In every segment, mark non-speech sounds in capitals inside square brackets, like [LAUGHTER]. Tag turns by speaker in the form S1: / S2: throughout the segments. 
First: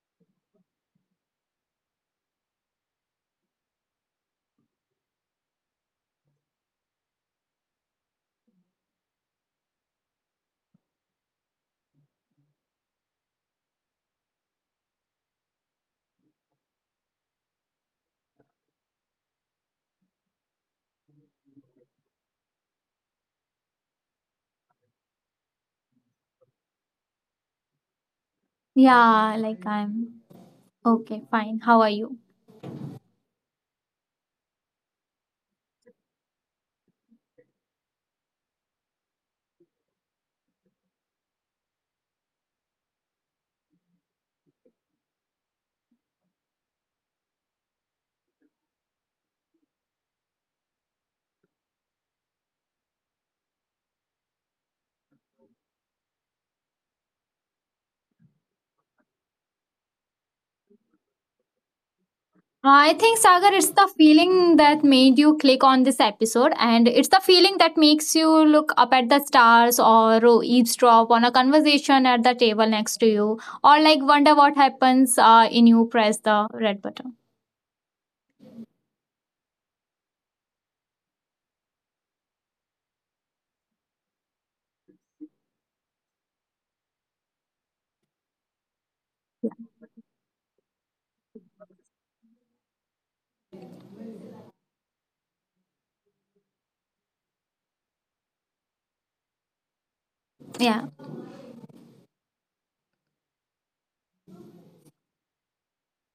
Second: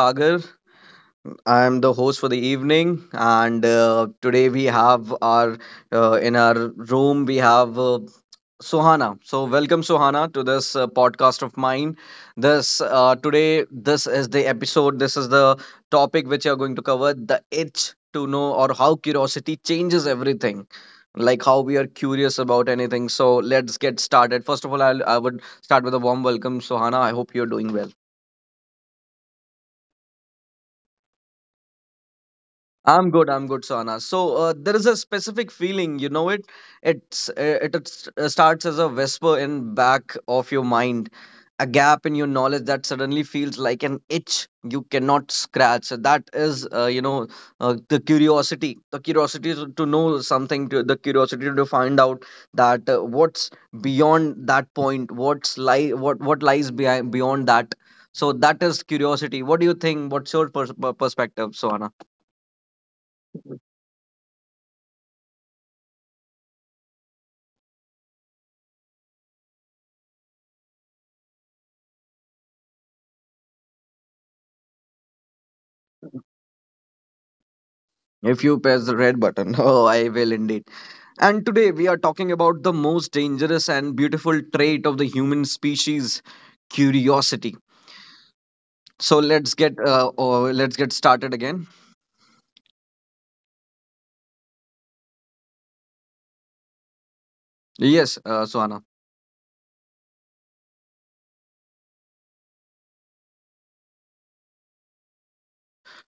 S1: Sagar. I am the host for the evening, and today we have our in our room we have Sohana. So welcome Sohana to this podcast of mine. This today this is the episode. This is the topic which you are going to cover: the itch to know, or how curiosity changes everything. Like how we are curious about anything. So let's get started. First of all, I would start with a warm welcome, Sohana. I hope you're doing well.
S2: Yeah, like I'm okay, fine. How are you?
S1: I'm good. I'm good, Sona. So there is a specific feeling, you know it. It's uh, it starts as a whisper in back of your mind, a gap in your knowledge that suddenly feels like an itch you cannot scratch. That is, the curiosity to know something, to, the curiosity to find out that what's beyond that point, what lies behind beyond that. So that is curiosity. What do you think? What's your perspective, Sona?
S2: I think, Sagar, it's the feeling that made you click on this episode, and it's the feeling that makes you look up at the stars or eavesdrop on a conversation at the table next to you, or like wonder what happens in you press the red button.
S1: If you press the red button, [LAUGHS] oh, I will indeed. And today we are talking about the most dangerous and beautiful trait of the human species, curiosity. So let's get let's get started again. Yes, Suhana.
S2: Yeah,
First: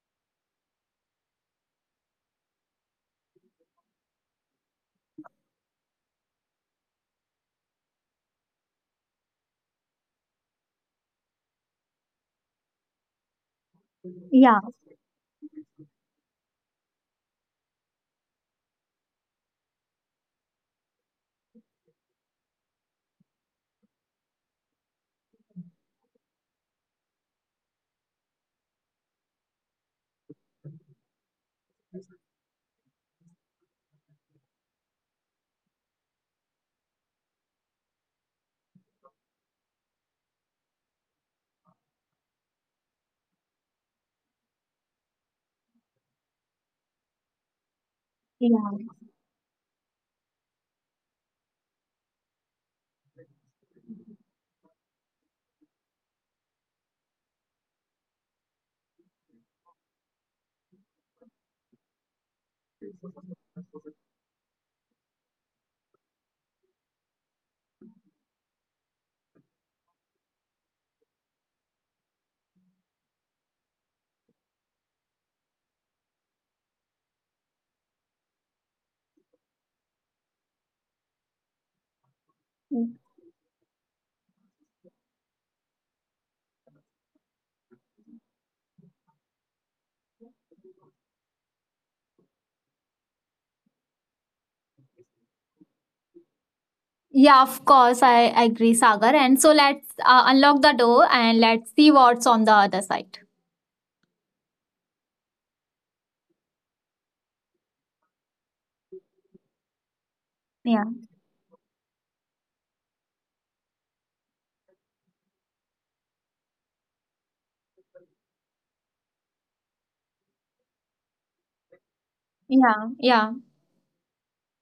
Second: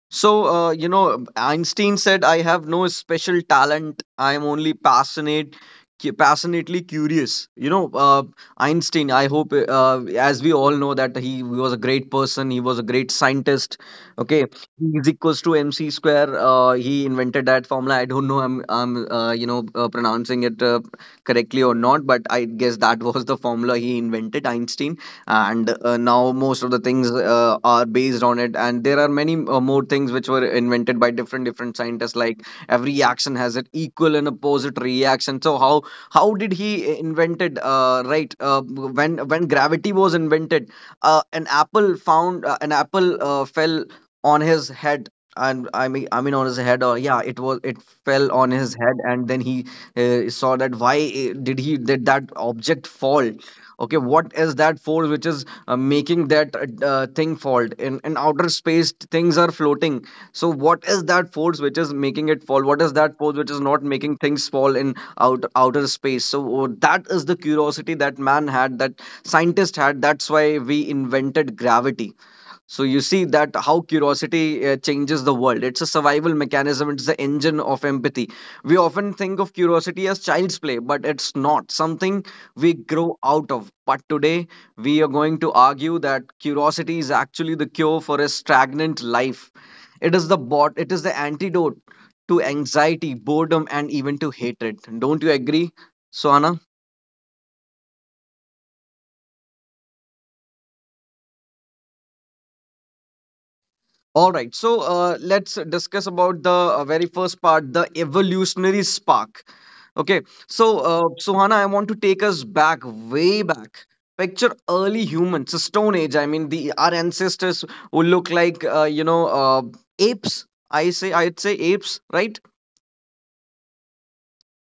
S1: So, you know, Einstein said, I have no special talent. I am only passionate, passionately curious. You know, Einstein, I hope, as we all know, that he was a great person. He was a great scientist. Okay.
S2: yeah,
S1: E is equals to MC square. He invented that formula. I don't know, I'm pronouncing it correctly or not, but I guess that [LAUGHS] was the formula he invented, Einstein, and now most of the things are based on it, and there are many more things which were invented by different scientists, like every action has an equal and opposite reaction. So how did he invented, when gravity was invented, an apple fell on his head. And on his head, or yeah, it fell on his head,
S2: yeah.
S1: and then he saw that, why did that object fall? Okay, what is that force which is making that thing fall? In in outer space, things are floating. So what is that force which is making it fall? What is that force which is not making things fall in outer space? So that is the curiosity that man had, that scientist had. That's why we invented gravity. So you see that how curiosity changes the world. It's a survival mechanism. It's the engine of empathy. We often think of curiosity as child's play, but it's not something we grow out of. But today we are going to argue that curiosity is actually the cure for a stagnant life. It is the bot. It is the antidote to anxiety, boredom, and even to hatred. Don't you agree, Swana?
S2: Yeah, of course, I agree, Sagar. And so let's unlock the door and let's see what's on the other side.
S1: All right, so let's discuss about the very first part, the evolutionary spark. Okay, so
S2: Yeah,
S1: Suhana, I want to take us back, way back. Picture early humans, the Stone Age. I mean, the our ancestors who look like apes. I'd say apes, right?
S2: yeah, yeah,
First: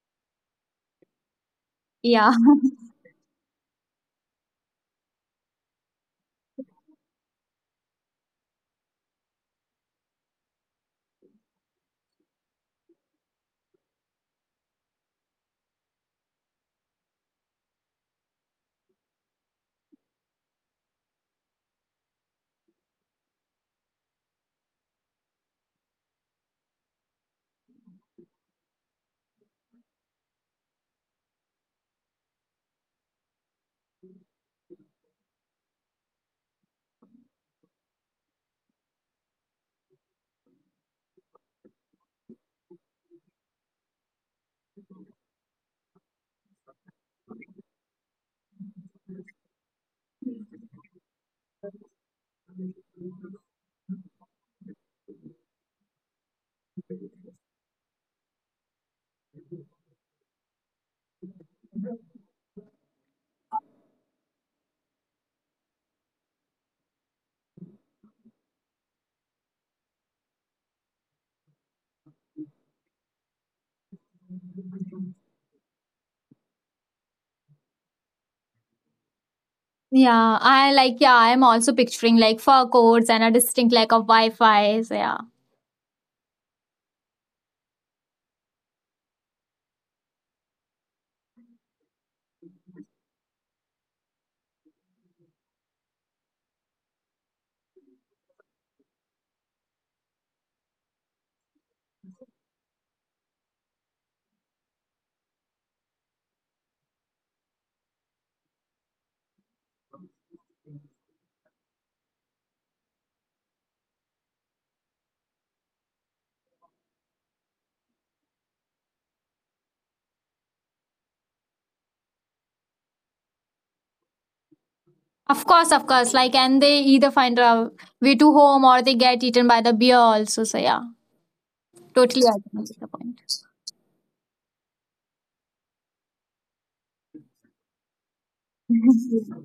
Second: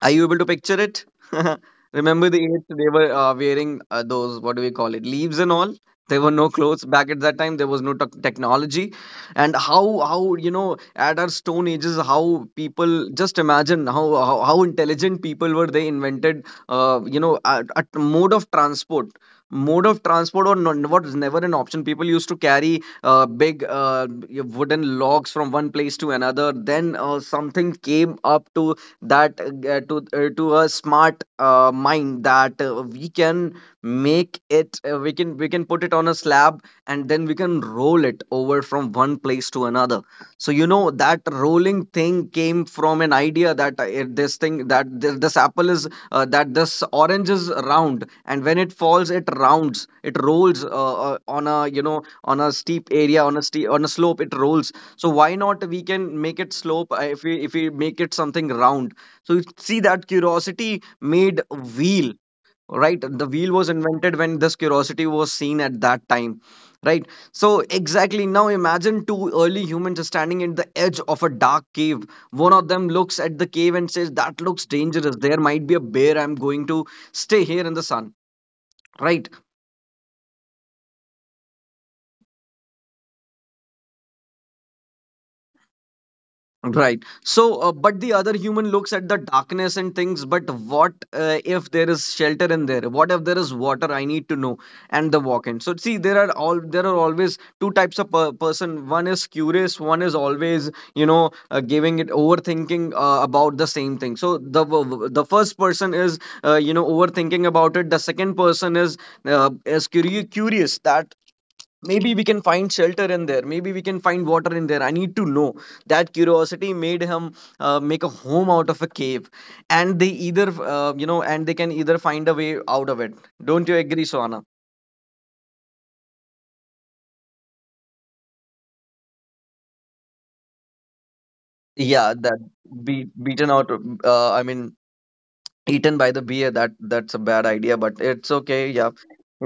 S1: Are you able to picture it? [LAUGHS] Remember
S2: yeah.
S1: the age they were wearing those, what do we call it, leaves and all? There were no clothes back at that time. There was no technology, and how, you know, at our stone ages, how people, just imagine how how intelligent people were. They invented, you know, a mode of transport, mode of transport, or non, what was never an option. People used to carry big wooden logs from one place to another. Then something came up to that, to a smart mind, that we can make it, we can put it on a slab, and then we can roll it over from one place to another. So you know, that rolling thing came from an idea that this thing, that this apple is that this orange is round, and when it falls, it rolls on a, you know, on a steep area, on a slope it rolls. So why not we can make it slope, if we make it something round. So you see that curiosity made a wheel, right? The wheel was invented when this curiosity was seen at that time, right? So exactly, now imagine two early humans standing at the edge of a dark cave. One of them looks at the cave and says, that looks dangerous. There might be a bear. I'm going to stay here in the sun. Right.
S2: Yeah, yeah, I'm also picturing like fur coats and a distinct lack of Wi-Fi. So yeah.
S1: Right. So, but the other human looks at the darkness and thinks, but what, if there is shelter in there? What if there is water? I need to know. And the walk-in. So, see, there are all there are always two types of per person. One is curious. One is always, you know, giving it overthinking about the same thing. So, the first person is, you know, overthinking about it. The second person is curious that maybe we can find shelter in there, maybe we can find water in there, I need to know. That curiosity made him make a home out of a cave, and they either, and they can either find a way out of it. Don't you agree, Swana?
S2: Of course, of course. Like, and they either find a way to home or they get eaten by the bear also. So yeah,
S1: Yeah,
S2: totally I
S1: that
S2: agree with the
S1: be
S2: point.
S1: beaten out I mean eaten by the beer, that that's a bad idea, but it's okay. Yeah.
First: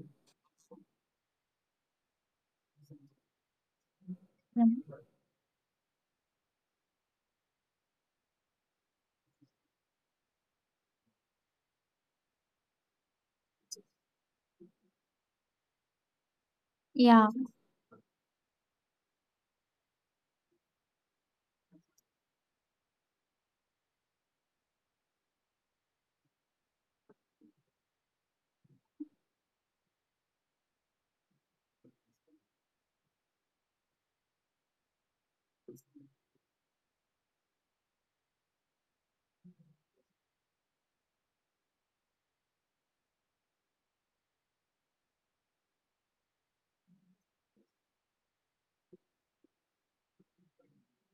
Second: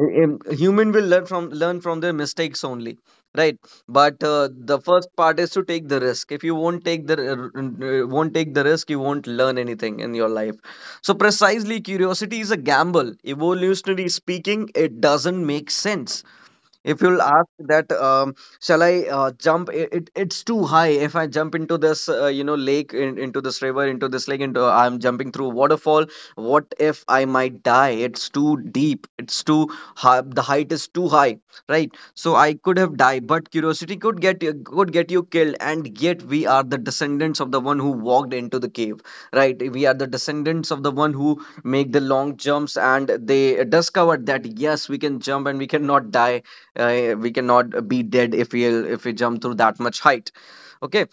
S1: Uh, um, human will learn from their mistakes only, right? But the first
S2: [LAUGHS]
S1: part is to take the risk. If you won't take the risk, you won't learn anything in your life. So precisely, curiosity is a gamble. Evolutionary speaking, it doesn't make sense. If you'll
S2: yeah.
S1: ask that, shall I, jump it, it's too high. If I jump into this, lake, into this river, into this lake, into, I'm jumping through waterfall, what if I might die? It's too deep, it's too high, the height is too high, right? So I could have died. But curiosity could get you, could get you killed. And yet we are the descendants of the one who walked into the cave, right? We are the descendants of the one who make the long jumps, and they discovered that yes, we can jump and we cannot die. We cannot be dead if we jump through that much height. Okay.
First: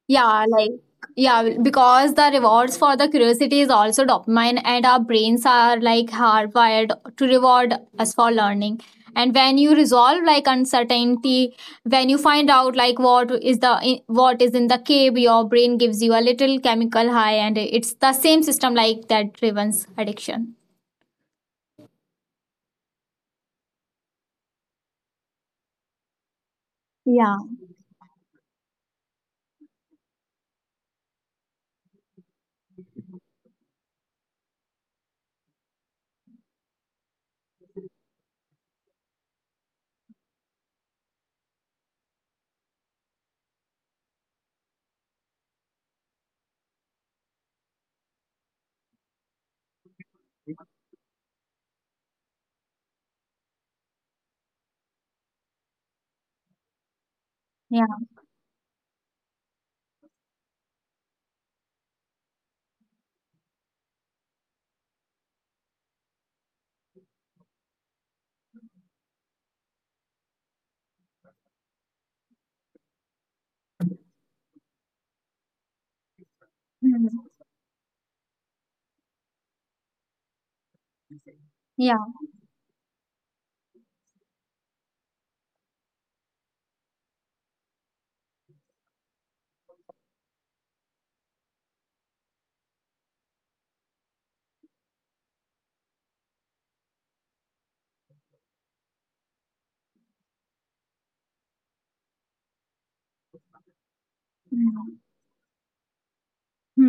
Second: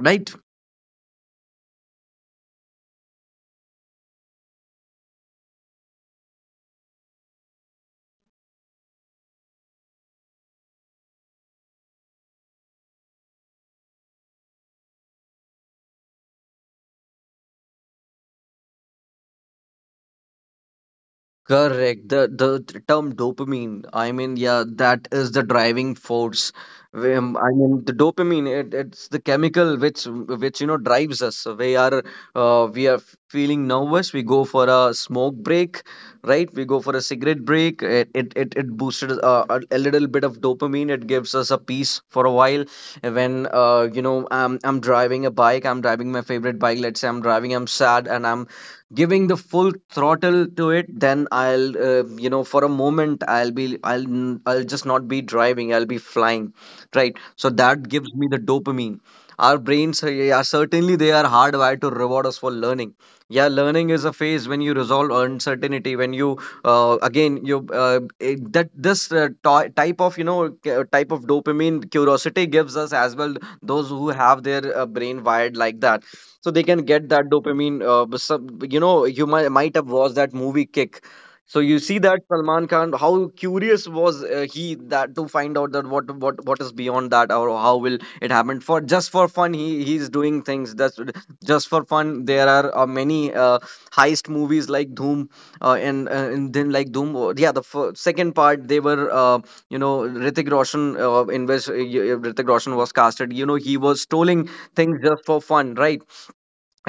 S1: Right.
S2: Yeah, like yeah, because the rewards for the curiosity is also dopamine, and our brains are like hardwired to reward us for learning. And when you resolve like uncertainty, when you find out like what is in the cave, your brain gives you a little chemical high, and it's the same system like that driven's addiction.
S1: Correct. The term dopamine. I mean, yeah, that is the driving force.
S2: Yeah,
S1: I mean, the dopamine. It's the chemical which you know drives us. So we are uh, we are feeling nervous. We go for a smoke break, right? We go for a cigarette break. It it boosted a little bit of dopamine. It gives us a peace for a while. And when, you know, I'm driving a bike. I'm driving my favorite bike. Let's say I'm driving. I'm sad and I'm giving the full throttle to it, then I'll for a moment I'll just not be driving, I'll be flying, right? So
S2: yeah.
S1: that gives me the dopamine. Our brains are, yeah, certainly they are hardwired to reward us for learning. Yeah, learning is a phase when you resolve uncertainty, when you again you it- that this ty- type of type of dopamine curiosity gives us as well. Those who have their brain wired like that, so they can
S2: Hmm.
S1: get that dopamine. But some, you know, you might have watched that movie Kick. So you
S2: Yeah.
S1: see that Salman Khan, how curious was he, that to find out that what what is beyond that, or how will it happen. For just for fun, he's doing things. That's just for fun. There are many, heist movies like Doom. And then like Doom, yeah, the second part, they were, you know Ritik Roshan, in which Ritik Roshan was casted, you know, he was stealing
S2: Hmm.
S1: things just for fun, right?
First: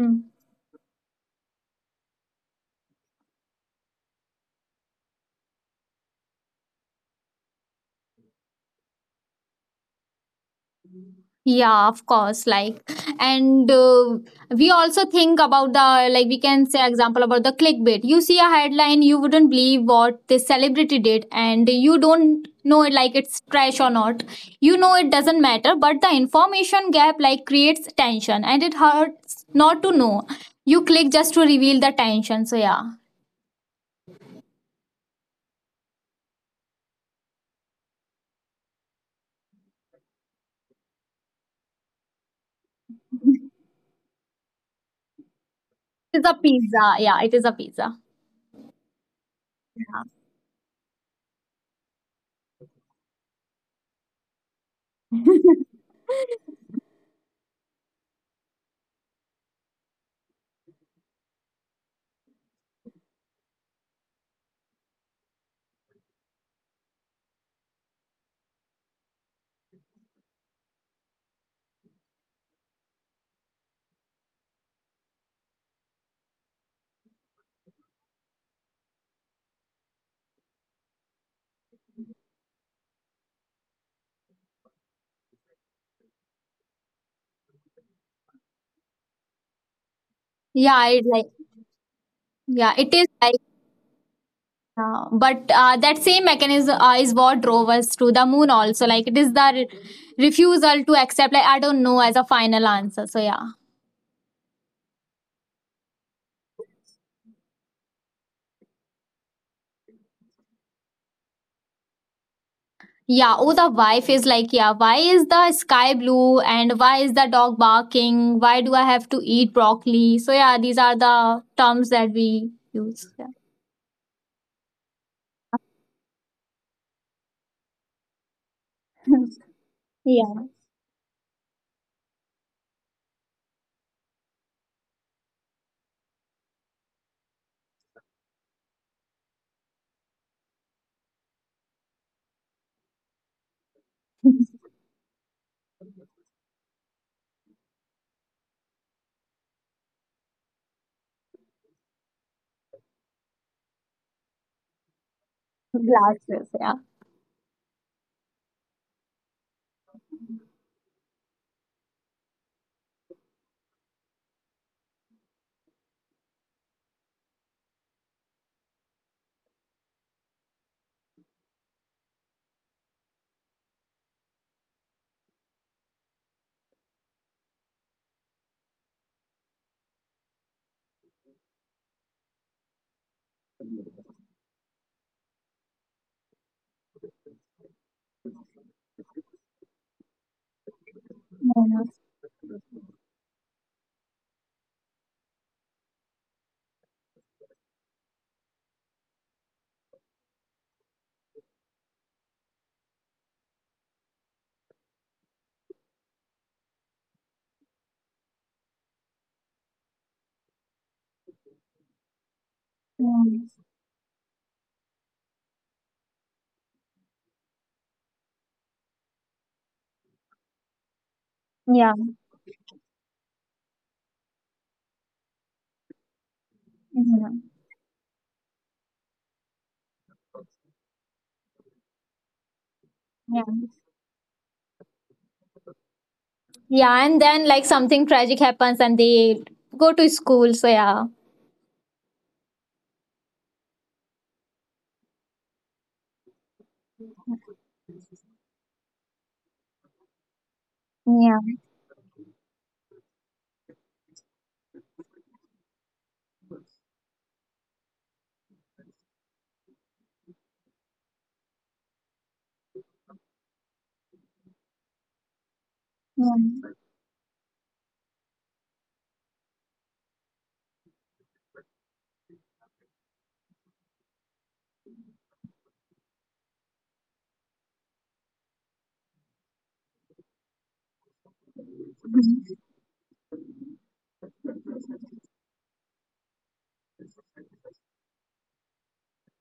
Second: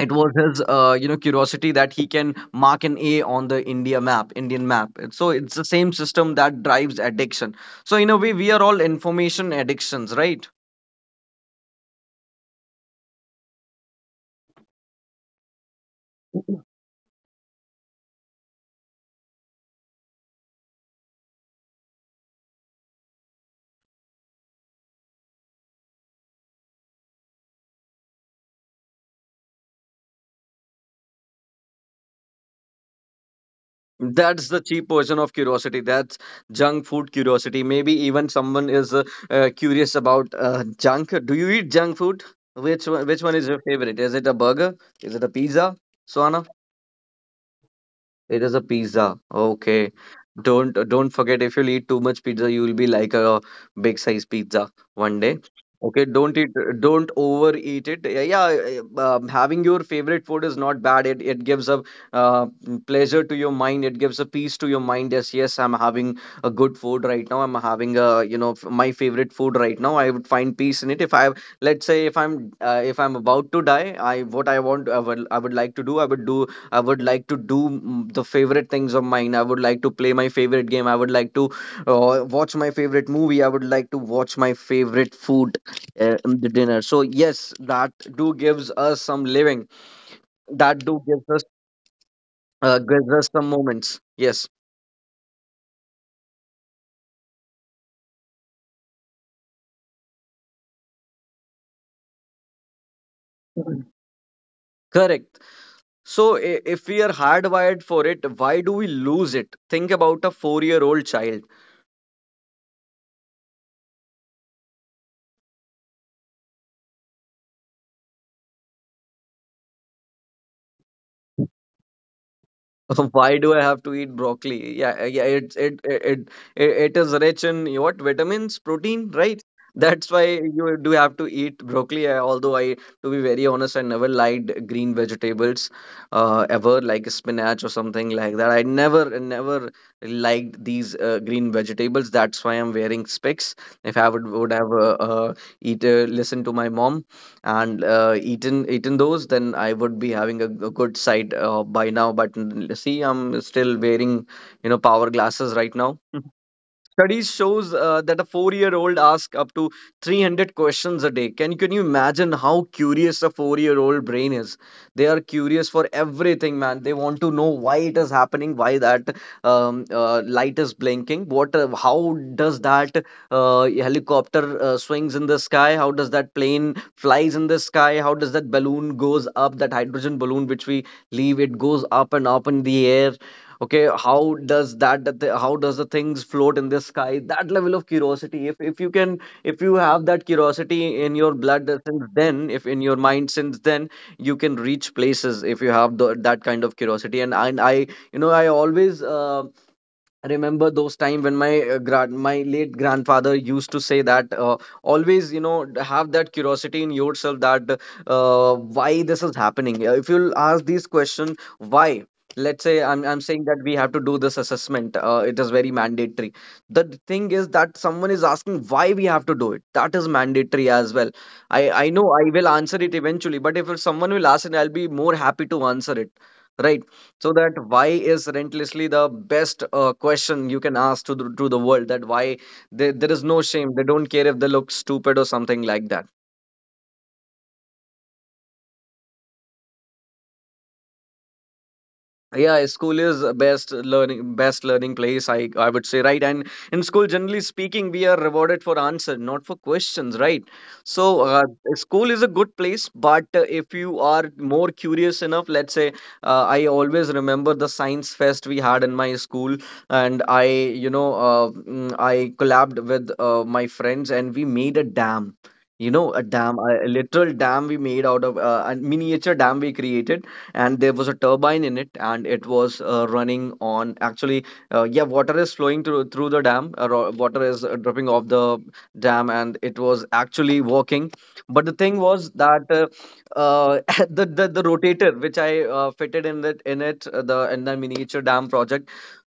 S1: It was his, curiosity, that he can mark an A on the India map, Indian map. And so it's the same system that drives addiction. So in a way, we are all information addictions, right?
S2: Yeah, of course. Like, and we also think about the like we can say example about the clickbait. You see a headline, you wouldn't believe what this celebrity did, and you don't know it like it's trash or not. You know it doesn't matter, but the information gap like creates tension, and it hurts not to know. You click just to reveal the tension. So yeah,
S1: That's the cheap version of curiosity. That's junk food curiosity. Maybe even someone is curious about, junk. Do you eat junk food? Which one is your favorite? Is it a burger? Is it a pizza?
S2: it's a
S1: Swana.
S2: pizza. Yeah, it is a pizza.
S1: It is a pizza. Okay. Don't forget, if you'll eat too much pizza, you will be like a big size pizza one day. Okay, don't eat, don't overeat it. Yeah, yeah, having your favorite food is not bad. It gives a uh, pleasure to your mind. It gives a peace to your mind. Yes, yes, I'm having a good food right now. I'm having a, you know, my favorite food right now. I would find peace in it. If I let's say if I'm, if I'm about to die, I would like to do. I would like to do, the favorite things of mine. I would like to play my favorite game. I would like to watch my favorite movie. I would like to watch my favorite food, in the dinner. So yes, that do gives us some living. That
S2: Yeah,
S1: do
S2: it
S1: gives
S2: like
S1: us
S2: yeah, it is
S1: Gives us
S2: like,
S1: some moments. Yes,
S2: Yeah, but that same mechanism is what drove us to the moon also, like it is the refusal to accept like I don't know as a final answer. So yeah,
S1: correct. So, if we are hardwired for it, why do we lose it? Think about a four-year-old child.
S2: yeah. Oh, the wife is like, "Yeah, why is the sky blue, and why is the dog barking, why do I have to eat broccoli?" So yeah, these are the terms that we use.
S1: [LAUGHS] Why do I have to eat broccoli? Yeah, yeah, it is rich in what, vitamins, protein,
S2: Yeah.
S1: right? That's
S2: [LAUGHS]
S1: why
S2: yeah.
S1: you do have to eat broccoli. Although I, to be very honest, I never liked green vegetables, ever, like spinach or something like that. I never liked these green vegetables. That's why I'm wearing specs. If I would
S2: [LAUGHS]
S1: have eat listened to my mom, and eaten those, then I would be having a good sight by now. But see, I'm still wearing, you know, power glasses right now.
S2: glasses, yeah.
S1: Studies shows that a four-year-old asks up to 300 questions a day. Can you imagine how curious a four-year-old brain is? They are curious for everything, man. They want to know why it is happening, why that light is blinking, what, how does that helicopter swings in the sky? How does that plane flies in the sky? How does that balloon goes up? That hydrogen balloon which we leave, it goes up and up in the air. Okay, how does that that the how does the things float in the sky? That level of curiosity, if you can, if you have that curiosity in your blood
S2: Mhm.
S1: since then, if in your mind since then, you can reach places. If you have the, that kind of curiosity, and I you know, I always, I remember those time when my, grand my late grandfather used to say that, always, you know, have that curiosity in yourself, that why this is happening. If you'll ask these question, why. Let's say I'm saying
S2: Mhm.
S1: that we have to do this assessment, it is very mandatory. The thing is that someone is asking why we have to do it, that is mandatory as well. I
S2: Yeah.
S1: know I will answer it eventually, but if someone will ask it, I'll be more happy to answer it, right? So
S2: Mhm.
S1: that why is relentlessly the best question you can ask to the world, that why. They, there is no
S2: Yeah.
S1: shame. They don't care if they look stupid or something like that.
S2: Yeah, and then like something tragic happens and they go to school. So yeah,
S1: Yeah, school is best learning place, I would say, right? And in school, generally speaking, we are rewarded for answer, not for questions, right? so
S2: yeah,
S1: uh, School is a good place, but if you are more curious enough, let's say, I always remember the science fest we had in my school. And I, you know, I collabed with, my friends, and we made a dam. You know, a dam,
S2: yeah.
S1: a literal dam we made out of, a miniature dam we created. And there was a turbine in it, and it was running on, actually, yeah, water is flowing through the dam. Water is dripping off the dam, and it was actually working. But the thing was that, uh, [LAUGHS] the rotator which I fitted in the miniature dam project,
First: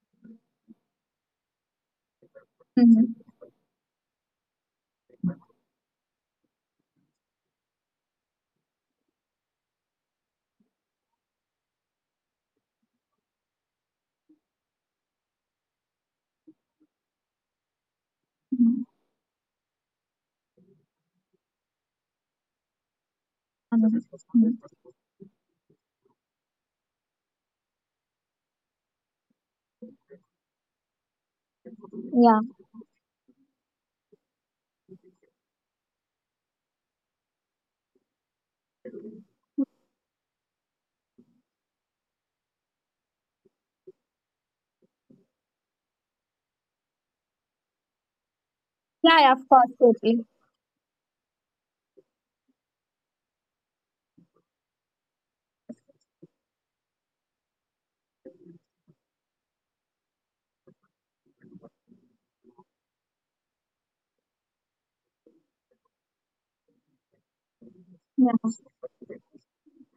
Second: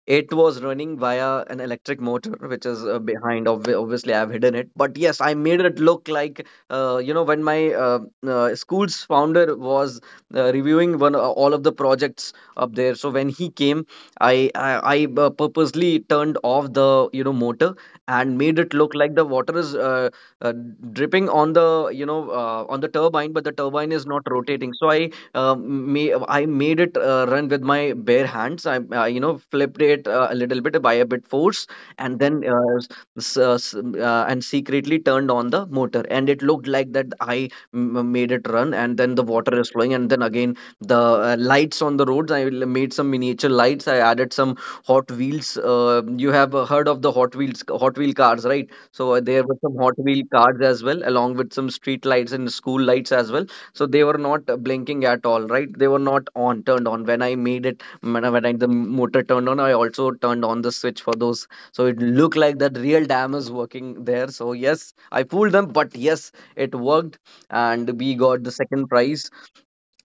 S1: it was running via an electric motor, which is
S2: Mm-hmm. Mm-hmm.
S1: behind. Obviously, I've hidden it, but yes, I made it look like, when my, school's founder was reviewing one all of the projects up there. So when he came, I purposely turned off the, you know, motor, and made it look like the water is, uh, dripping on the, you know, on the turbine, but the turbine is not rotating. So I, I made it run with my bare hands. I, flipped it a little bit, by a bit force, and
S2: Yeah,
S1: then, and secretly turned on the motor. And it looked like that I made it run, and then the water is flowing, and then again the, lights on the roads. I made some miniature lights. I added some Hot Wheels. You have heard of the Hot Wheels, Hot Wheel cars, right? So
S2: yeah, yeah,
S1: there were
S2: of
S1: some
S2: course,
S1: Hot Wheel
S2: totally.
S1: cars as well, along with some street lights and school lights as well. So they were not blinking at all, right? They were not on, turned on. When I made it, when I, the motor turned on, I also turned on the switch for those. So it looked like that real dam is working there. So yes, I fooled them, but yes, it worked. And we
S2: Yeah,
S1: got the second prize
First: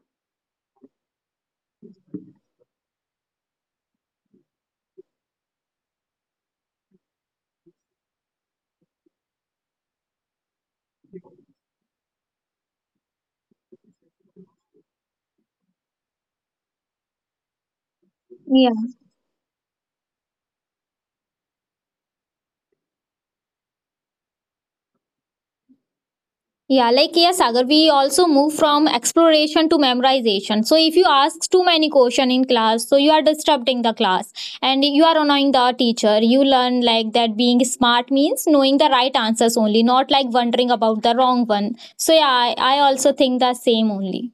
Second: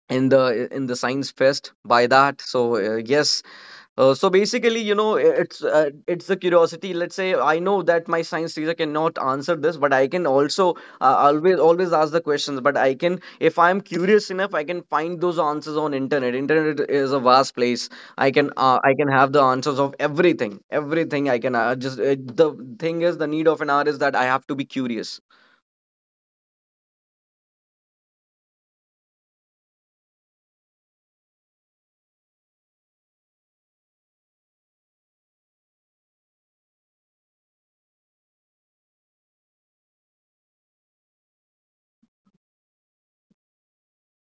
S1: in the science fest by that. So, yes, so basically, you know, it's, it's the curiosity. Let's say I know that my science teacher cannot answer this, but I can also, always ask the questions. But I can, if I'm curious enough, I can find those answers on internet. Internet is a vast place. I can,
S2: yeah.
S1: I can have the answers of everything, everything. I can just the thing is, the need of an hour is that I have to be curious.
S2: Yeah, like yeah, Sagar, we also move from exploration to memorization. So if you ask too many question in class, so you are disrupting the class and you are annoying the teacher. You learn like that being smart means knowing the right answers only, not like wondering about the wrong one. So yeah, I also think the same only.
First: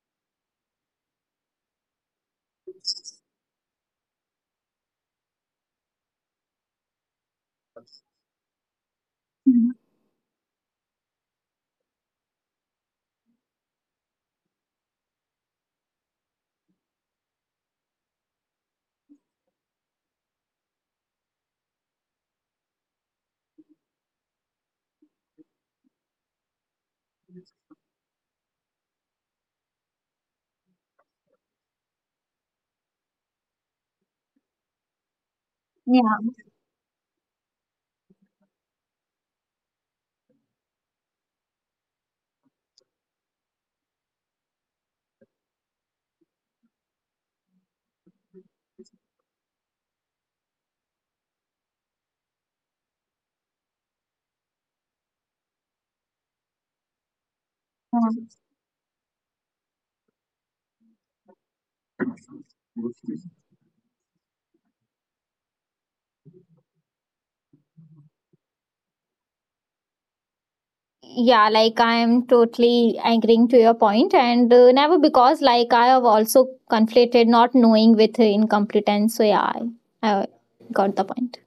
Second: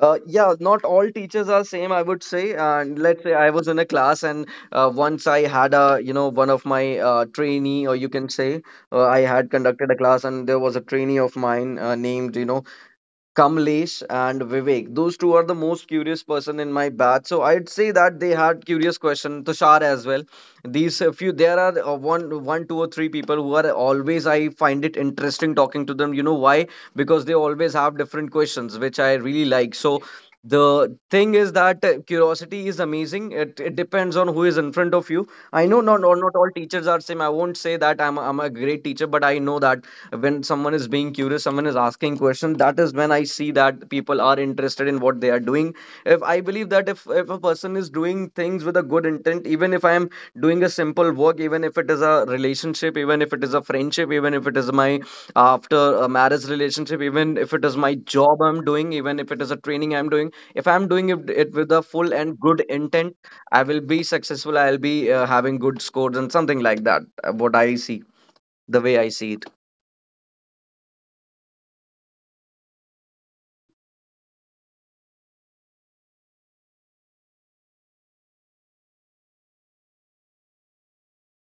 S1: Yeah, not all teachers are same, I would say. And let's say I was in a class, and once I had a, you know, one of my trainee, or you can say, I had
S2: Mhm.
S1: conducted a class, and there was a trainee of mine named, you know, Kamlesh and Vivek. Those two are the most curious person in my batch. So I'd say that they had curious question. Tushar as well. These a few there are One, two or three people who are always, I find it interesting talking to them. You know why? Because they always have different questions, which I really like. So the thing is that, curiosity is amazing. It depends on who is in front of you. I know, not
S2: Yeah,
S1: not all teachers are same. I won't say that I'm a great teacher, but I know that when someone is being curious, someone is asking questions, that is when I see that people are interested in what they are doing. If I believe that, if a person is doing things with a good intent, even if I am doing a simple work, even if it is a relationship, even if it is a friendship, even if it is my after a marriage relationship, even if it is my
S2: yeah.
S1: job I'm doing, even if it is a training I'm doing, if I'm doing it with a full and good intent, I will be successful. I'll be, having good scores and something like that, what I see, the way I see.
S2: Yeah, like I am totally agreeing to your point, and never because like I have also conflated not knowing with incompetence. So yeah, I got the point.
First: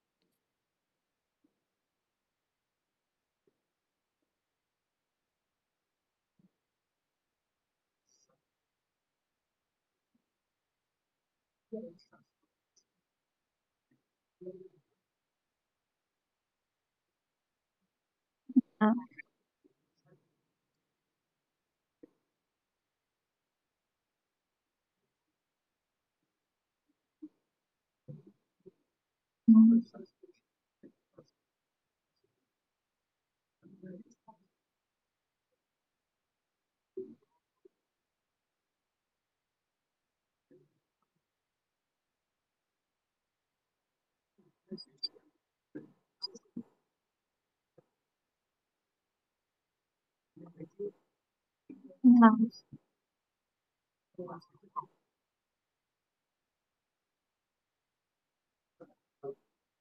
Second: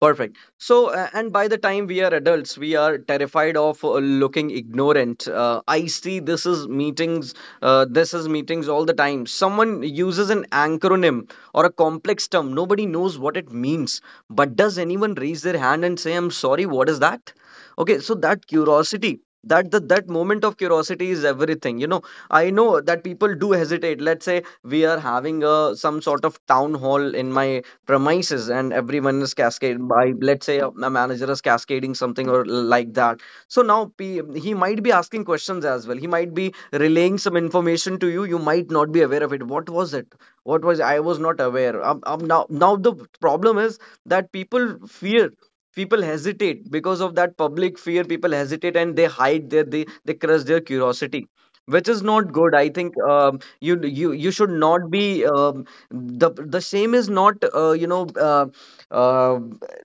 S1: Perfect. So, and by the time we are adults, we are terrified of, looking ignorant. I see this is meetings all the time. Someone uses an acronym or a complex term. Nobody knows what it means. But does anyone raise their hand and say, I'm sorry, what is that? Okay, so that
S2: Yeah.
S1: curiosity. That moment of curiosity is everything. I know that people do hesitate. Let's say we are having a some sort of town hall in my premises and everyone is cascaded
S2: Mhm.
S1: by, let's say a manager is cascading something or like that. So now P, he might be asking questions as well, he might be relaying some information to you, you might not be aware of it. What was it? What was I was not aware. Now the problem is that people fear, people hesitate because of that public fear, people hesitate and they hide their they crush their curiosity, which is not
S2: Yeah.
S1: good, I think. You should not be the same is not uh,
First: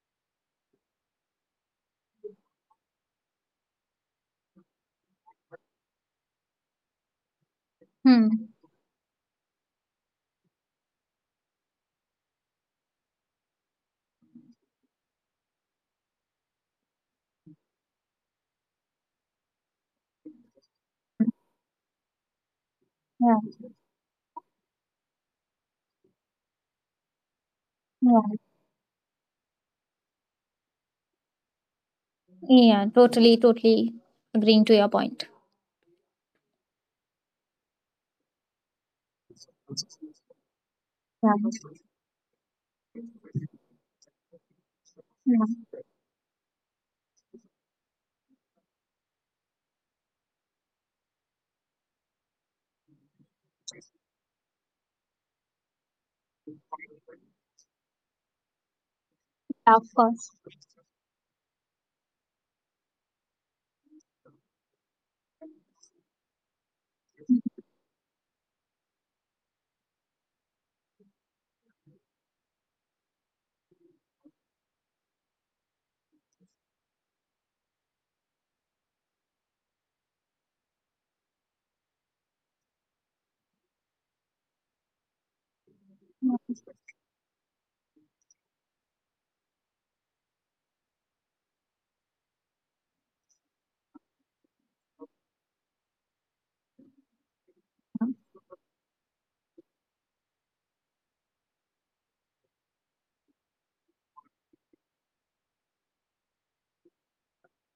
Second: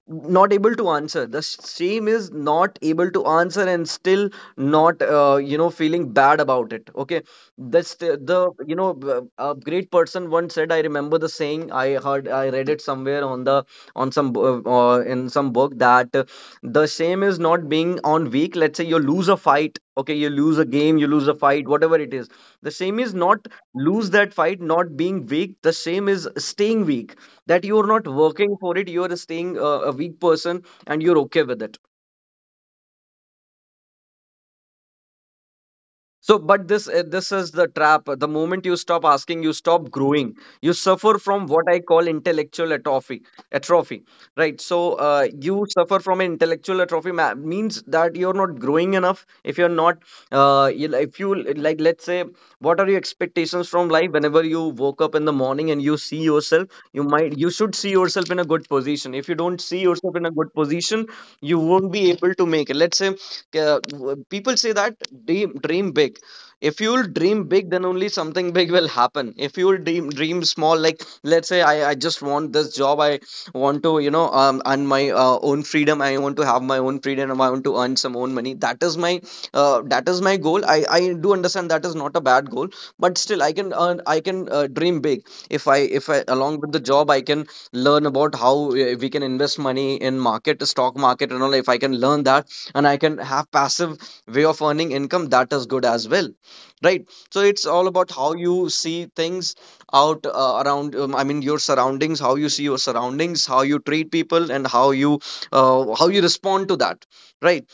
S1: not able to answer, the same is not able to answer and still not, feeling bad about it. Okay, that's
S2: Hmm.
S1: the, you know a great person once said, I remember the saying, I heard I read it somewhere on the on some in some book that the same is not being on weak. Let's say you lose a fight, okay, you lose a game, you lose a fight, whatever it is, the same is
S2: Yeah.
S1: not lose that fight, not being weak, the same is staying weak, that you're not
S2: Yeah.
S1: working for it, you're staying a weak person and you're okay with it.
S2: Yeah. Totally. Totally agreeing to your point.
S1: So but this is the trap. The moment you stop asking, you stop growing. You suffer
S2: Yeah.
S1: from what I call intellectual atrophy. Atrophy, right? So
S2: Yeah.
S1: you suffer from an intellectual atrophy. Means that you're not growing enough. If you're not if you, like, let's say, what are your expectations from life? Whenever you woke up in the morning and you see yourself, you might, you should see yourself in a good position. If you don't
S2: Yeah,
S1: see
S2: of
S1: yourself in
S2: course.
S1: a good position, you won't be able to make it. Let's say uh, people say that, dream, dream big. If you'll dream big, then only something big will happen. If you'll dream small, like, let's say, I just want this job, I want to, earn my own freedom, I want to have my own freedom, I want to earn some own money, that is my, that is my goal. I do understand that is not a bad goal, but still I can earn, I can, dream big. If I, if I along with the job I can learn about how we can invest money in market, stock market and all, if I can learn that and I can have passive way of earning income, that is good as well, right? So it's all about how you see things out around, I mean, your surroundings, how you see your surroundings, how you treat people and how you, how you respond to that, right?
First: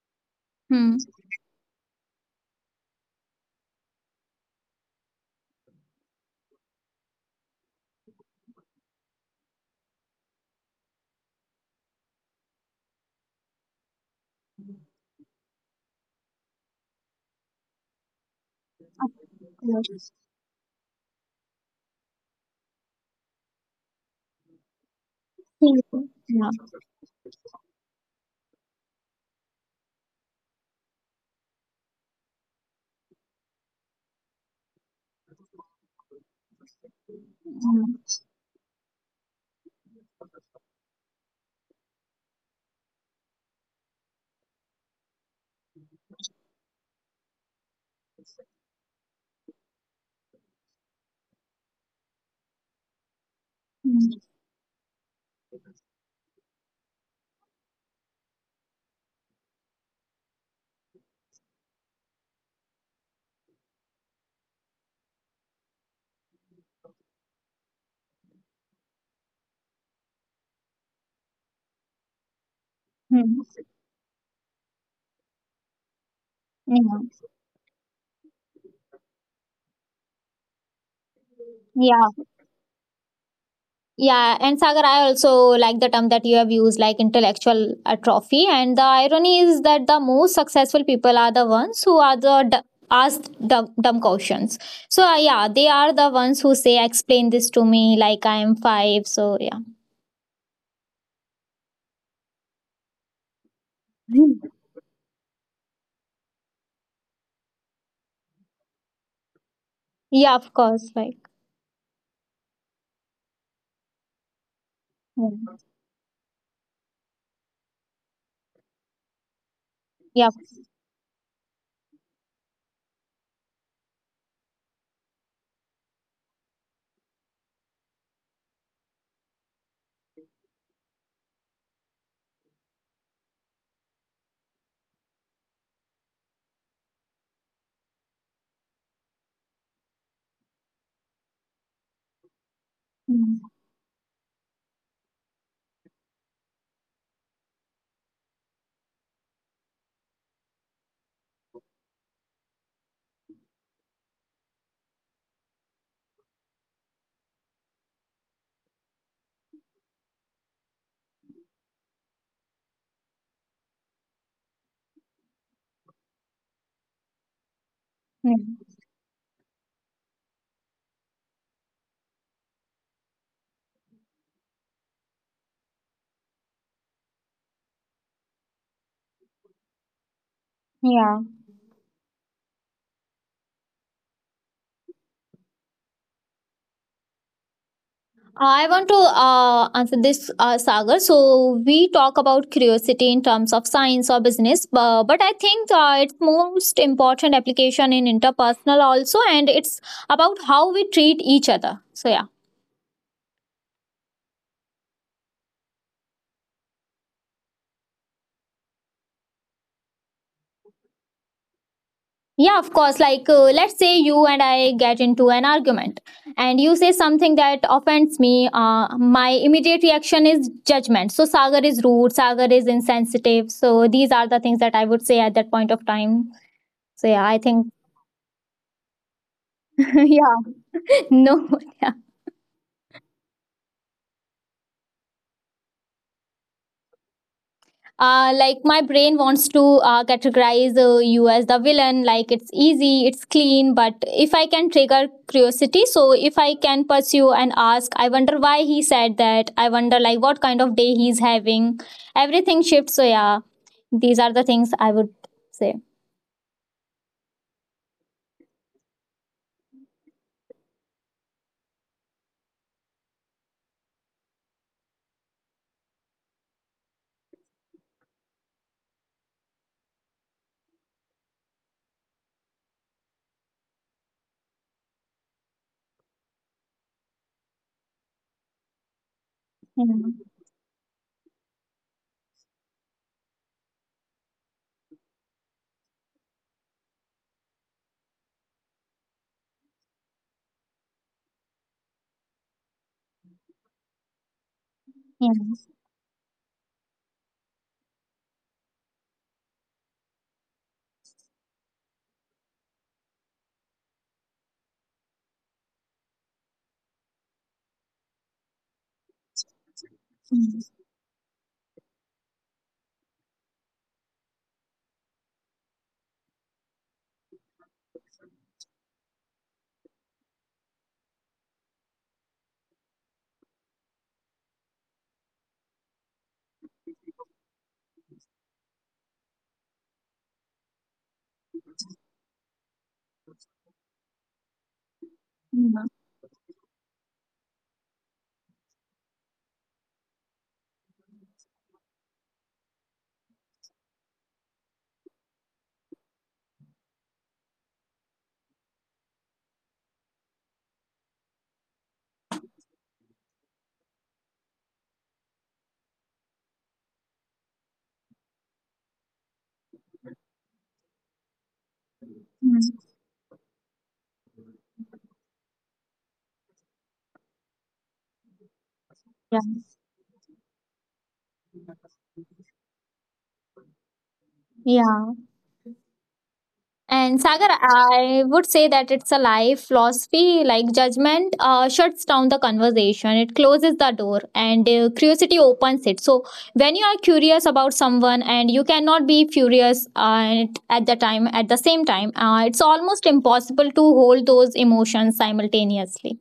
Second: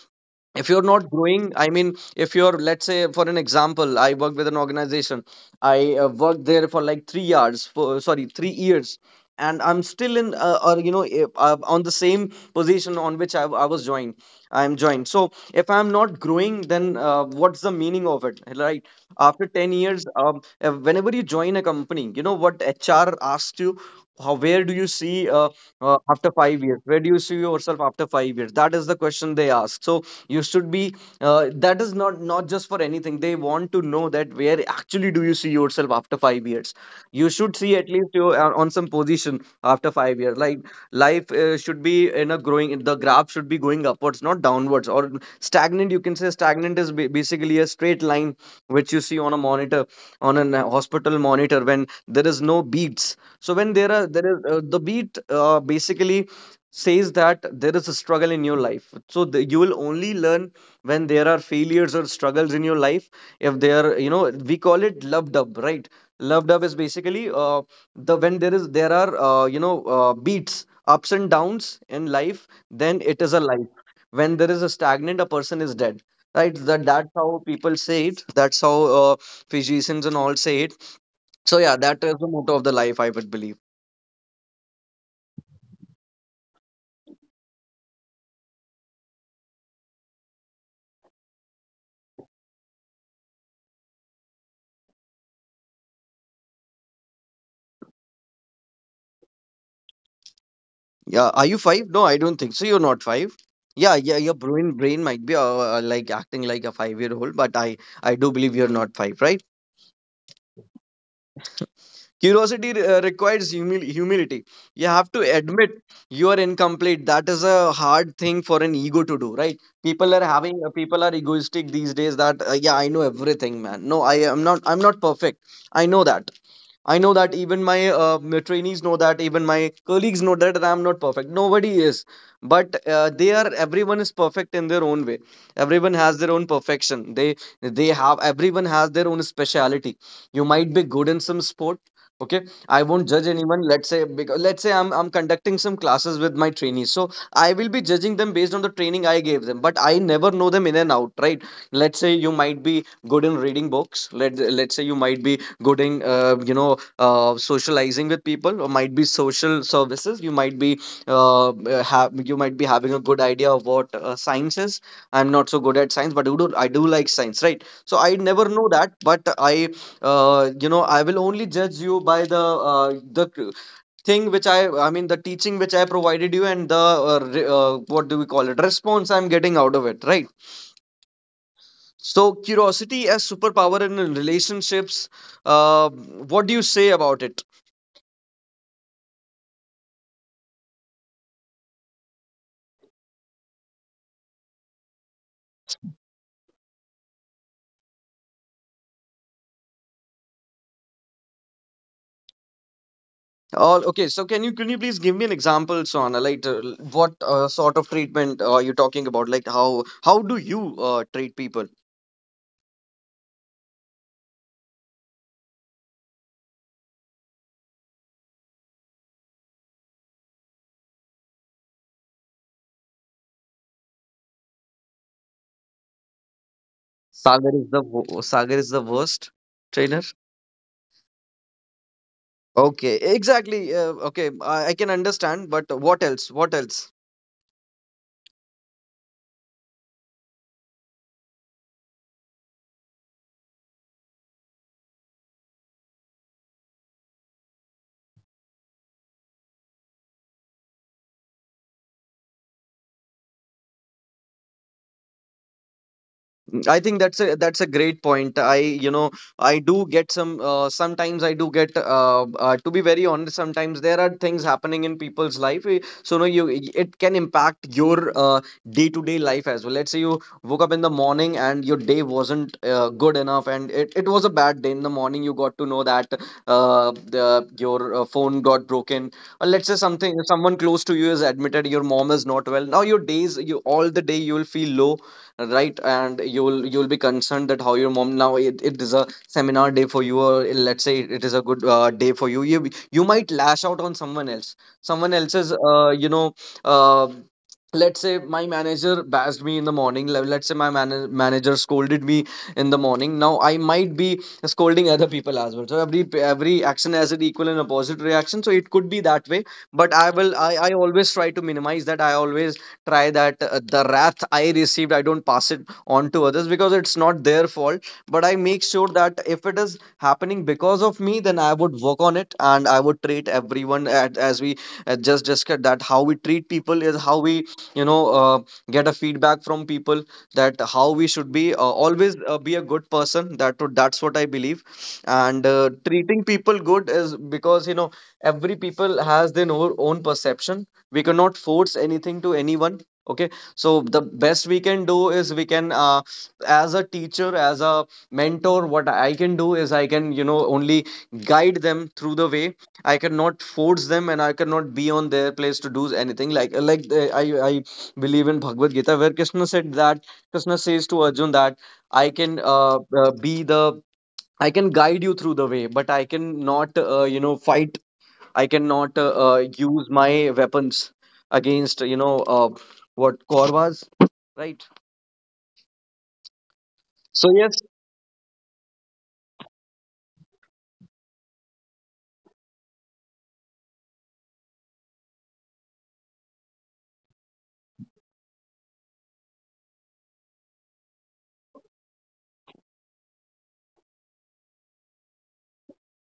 S1: If you're
S2: Hmm.
S1: not growing, I mean, if you're, let's say, for an example, I worked with an organization, I worked there for like 3 years, for sorry, 3 years, and I'm still in, or you know, if, on the same position on which I was joined, I'm joined. So if I'm not growing, then what's the meaning of it, right? After 10
S2: Yeah.
S1: years, whenever you join a company, you know what HR asks you, how, where do you see, after
S2: Yeah.
S1: 5 years, where do you see yourself after 5 years? That is the question they ask. So you should be, that is not not just for anything, they want to know that where actually do you see yourself after 5 years. You should see at
S2: Hmm.
S1: least you are on some position after 5 years. Like, life should be in a growing, the graph should be going upwards, not downwards or stagnant. You can say stagnant is basically a straight line which you see on a monitor, on an hospital monitor when there is no beats. So when there are there is the beat basically says that there is a struggle in your life. So the, you will only learn when there are failures or struggles in your life. If there, you know, we call it love dub, right? Love dub is basically the, when there is there are beats, ups and downs in life, then it
S2: Hmm.
S1: is a life. When there is a stagnant, a person is dead, right? That that's
S2: Yeah.
S1: how people say it, that's how physicians and all say it. So yeah, that is
S2: Yeah.
S1: the motto of the life, I would believe.
S2: Yeah, and Sagar, I also like the term that you have used, like intellectual atrophy. And the irony is that the most successful people are the ones who are the asked dumb, dumb questions. So yeah, they are the ones who say, "Explain this to me," like I am five. So yeah,
S1: Yeah, are you five? No, I don't think so, you're not five. Yeah, yeah, your brain might be like acting like a 5 year old, but I do believe you're not five, right?
S2: yeah, of course, like
S1: Curiosity requires humility. You have to
S2: yeah,
S1: admit you are incomplete. That is a hard thing for an ego to do, right? People are
S2: yeah.
S1: having, people are egoistic these days. That, yeah, I know everything, man. No, I am not, I'm not perfect. I know that. I know that even my, my trainees know that, even my colleagues know that, I'm not perfect. Nobody is, but they are. Everyone is perfect in their own way. Everyone has their own perfection. They have. Everyone has their own speciality. You might be good in some sport. Okay, I won't judge
S2: Mm,
S1: anyone. Let's say because, let's say, I'm conducting some classes with my trainees, so I will be judging them based on the training I gave them. But I never know them in and out, right? Let's say you might be good in reading books. Let's say you might be Gooding, socializing with people, or might be social services. You might be have, you might be having a good idea of what science is. I'm not so good at science, but I do like science, right? So I never know
S2: mm,
S1: that, but I, I will only judge you by uh, the thing which I mean, the teaching which I provided you and the, what do we call it, response I'm getting out of it, right?
S2: yeah.
S1: So, curiosity as superpower in relationships. What do you say about it?
S2: I want to answer this, Sagar. So we talk about curiosity in terms of science or business, but I think its most important application in interpersonal also, and it's about how we treat each other. So yeah,
S1: Okay, so can you, can you please give me an example, Sona? Like, what sort of treatment are you talking about? Like, how do you treat people?
S2: yeah, of course. Like let's say you and I get into an argument, and you say something that offends me. My immediate reaction is judgment. So Sagar is rude. Sagar is insensitive. So these are the things that I would say at that point of time. So yeah, I
S1: Sagar
S2: think
S1: is the Sagar is the worst
S2: [LAUGHS]
S1: trainer.
S2: yeah. No, [LAUGHS] yeah.
S1: Okay, exactly. Okay, I can understand, but what else? What else?
S2: Like my brain wants to categorize you as the villain. Like it's easy, it's clean. But if I can trigger curiosity, so if I can pursue and ask, I wonder why he said that. I wonder like what kind of day he's having. Everything shifts. So yeah, these are the things I would say.
S1: I think that's a, that's a great point. I. I do get some, sometimes I do get, to be very honest, sometimes there are things happening in people's life, eh, so no, you, it can impact your, day-to-day life as well. Let's say you woke up in the morning and your day wasn't good enough and it was a bad day in the morning, you got to know that your phone got broken, or let's say
S2: Yeah,
S1: something, someone close to you is admitted, your mom is not well, now your days, you all the day you will feel low, right, and you'll be concerned that how your mom, now it is a seminar day for you, or let's say it is a good day for you, you might lash out on someone else, someone
S2: yeah,
S1: else's, uh, let's say my manager bashed me in the morning, let's say my manager scolded me in the morning, now I might be scolding other people as well. So every action has an equal and opposite reaction, so it could be that way. But I always try to minimize that. I always try that the wrath I received, I don't pass it on to others, because it's not their fault. But I make sure that if it is happening because of me, then I would work on it, and I would treat everyone at, as we just discussed, that how we treat people is how we, you know, uh, get a feedback from people, that how we should be, always be a good person. That's what I believe. And
S2: yeah,
S1: treating people good is, because every people has their own perception. We cannot force anything to anyone. Okay, so the best we can do is we can, as a teacher, as a mentor, what I can do is I can, only guide them through the way. I cannot force them and I cannot be on their place to do anything. I believe in Bhagavad Gita, where Krishna said that, Krishna says to Arjun that I can, be the, I can guide you through the way, but I can not, fight. I cannot
S2: yeah.
S1: use my weapons against, what, Korvas, right?
S2: Yeah. And
S1: So
S2: Sagar,
S1: yes,
S2: I would say that it's a life philosophy. Like judgment shuts down the conversation, it closes the door, and curiosity opens it. So when you are curious about someone, and you cannot be furious at the time, at the same time, it's almost impossible to hold those emotions simultaneously.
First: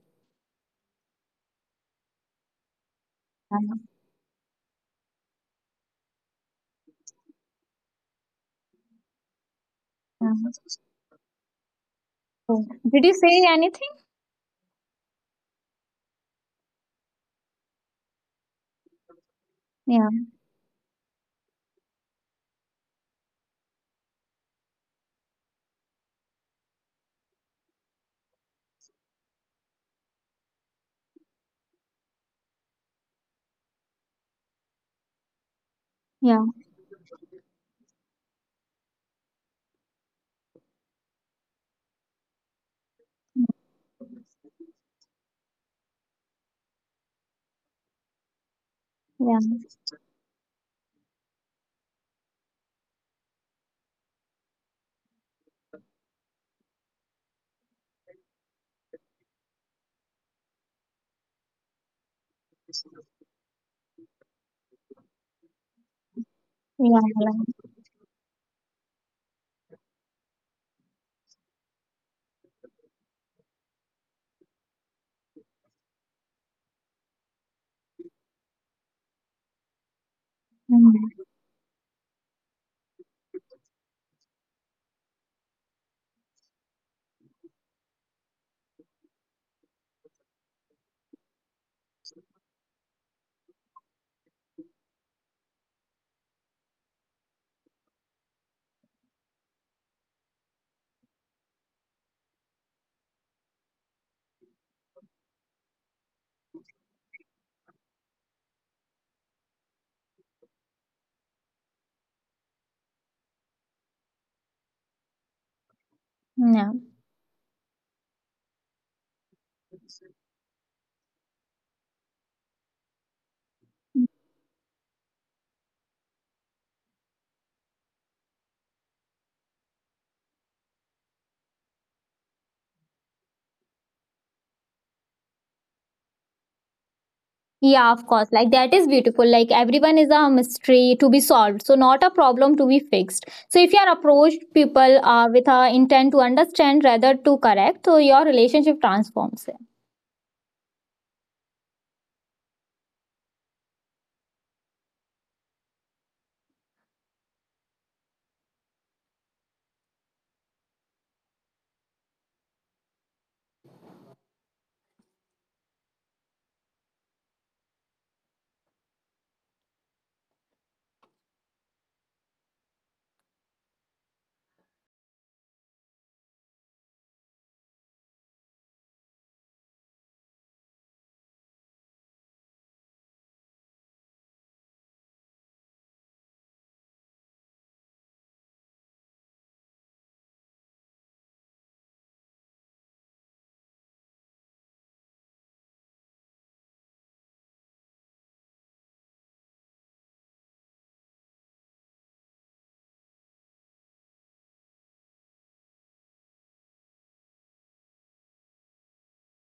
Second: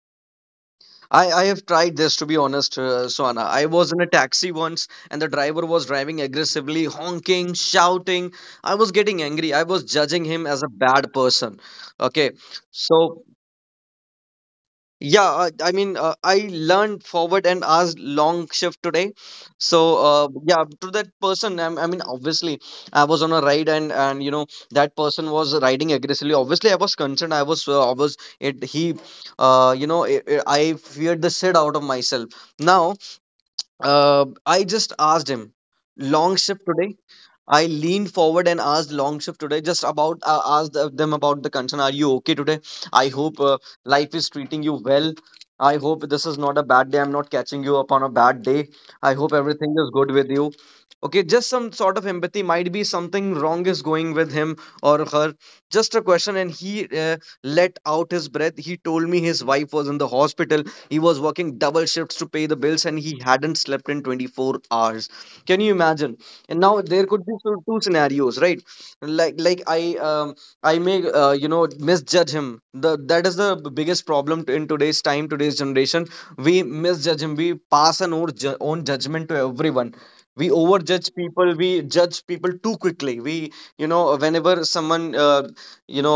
S1: I have tried this to be honest, Swana. I
S2: Yeah,
S1: was in a taxi once, and the driver was driving aggressively, honking, shouting. I was getting angry. I was judging
S2: yeah.
S1: him as a bad person. Okay,
S2: So,
S1: so,
S2: did you say anything?
S1: yeah, I mean, I learned forward and asked, long shift today. So,
S2: Yeah,
S1: yeah, to that person, I mean, obviously, I was on a ride, and you know that person was riding aggressively. Obviously, I was concerned. I was it. He, uh, you know, i I feared the shit out of myself. Now, I just asked him, long
S2: yeah,
S1: shift today. I leaned forward and asked, long shift today, just about, asked them about the concern. Are you okay today? I hope life is treating you well. I hope this is not a bad day. I'm not catching you up on a bad day. I hope
S2: yeah,
S1: everything is good with you. Okay, just some sort of empathy, might be something wrong is going with him or her. Just a question, and he, let out his breath. He told me his wife was in the hospital. He was working double shifts to pay the bills, and he hadn't slept in 24 hours. Can you imagine? And now
S2: yeah.
S1: there could be two
S2: Yeah.
S1: two scenarios, right? like like i um, I may, misjudge him. The That is the biggest problem in today's time, today's generation. We misjudge him, we pass an own judgment to everyone. We overjudge
S2: Mhm.
S1: people, we judge people too quickly, we, whenever someone you know
S2: Yeah. Yeah, of course. Like that is beautiful. Like everyone is a mystery to be solved, so not a problem to be fixed. So if you are approached people with a intent to understand rather to correct, so your relationship transforms.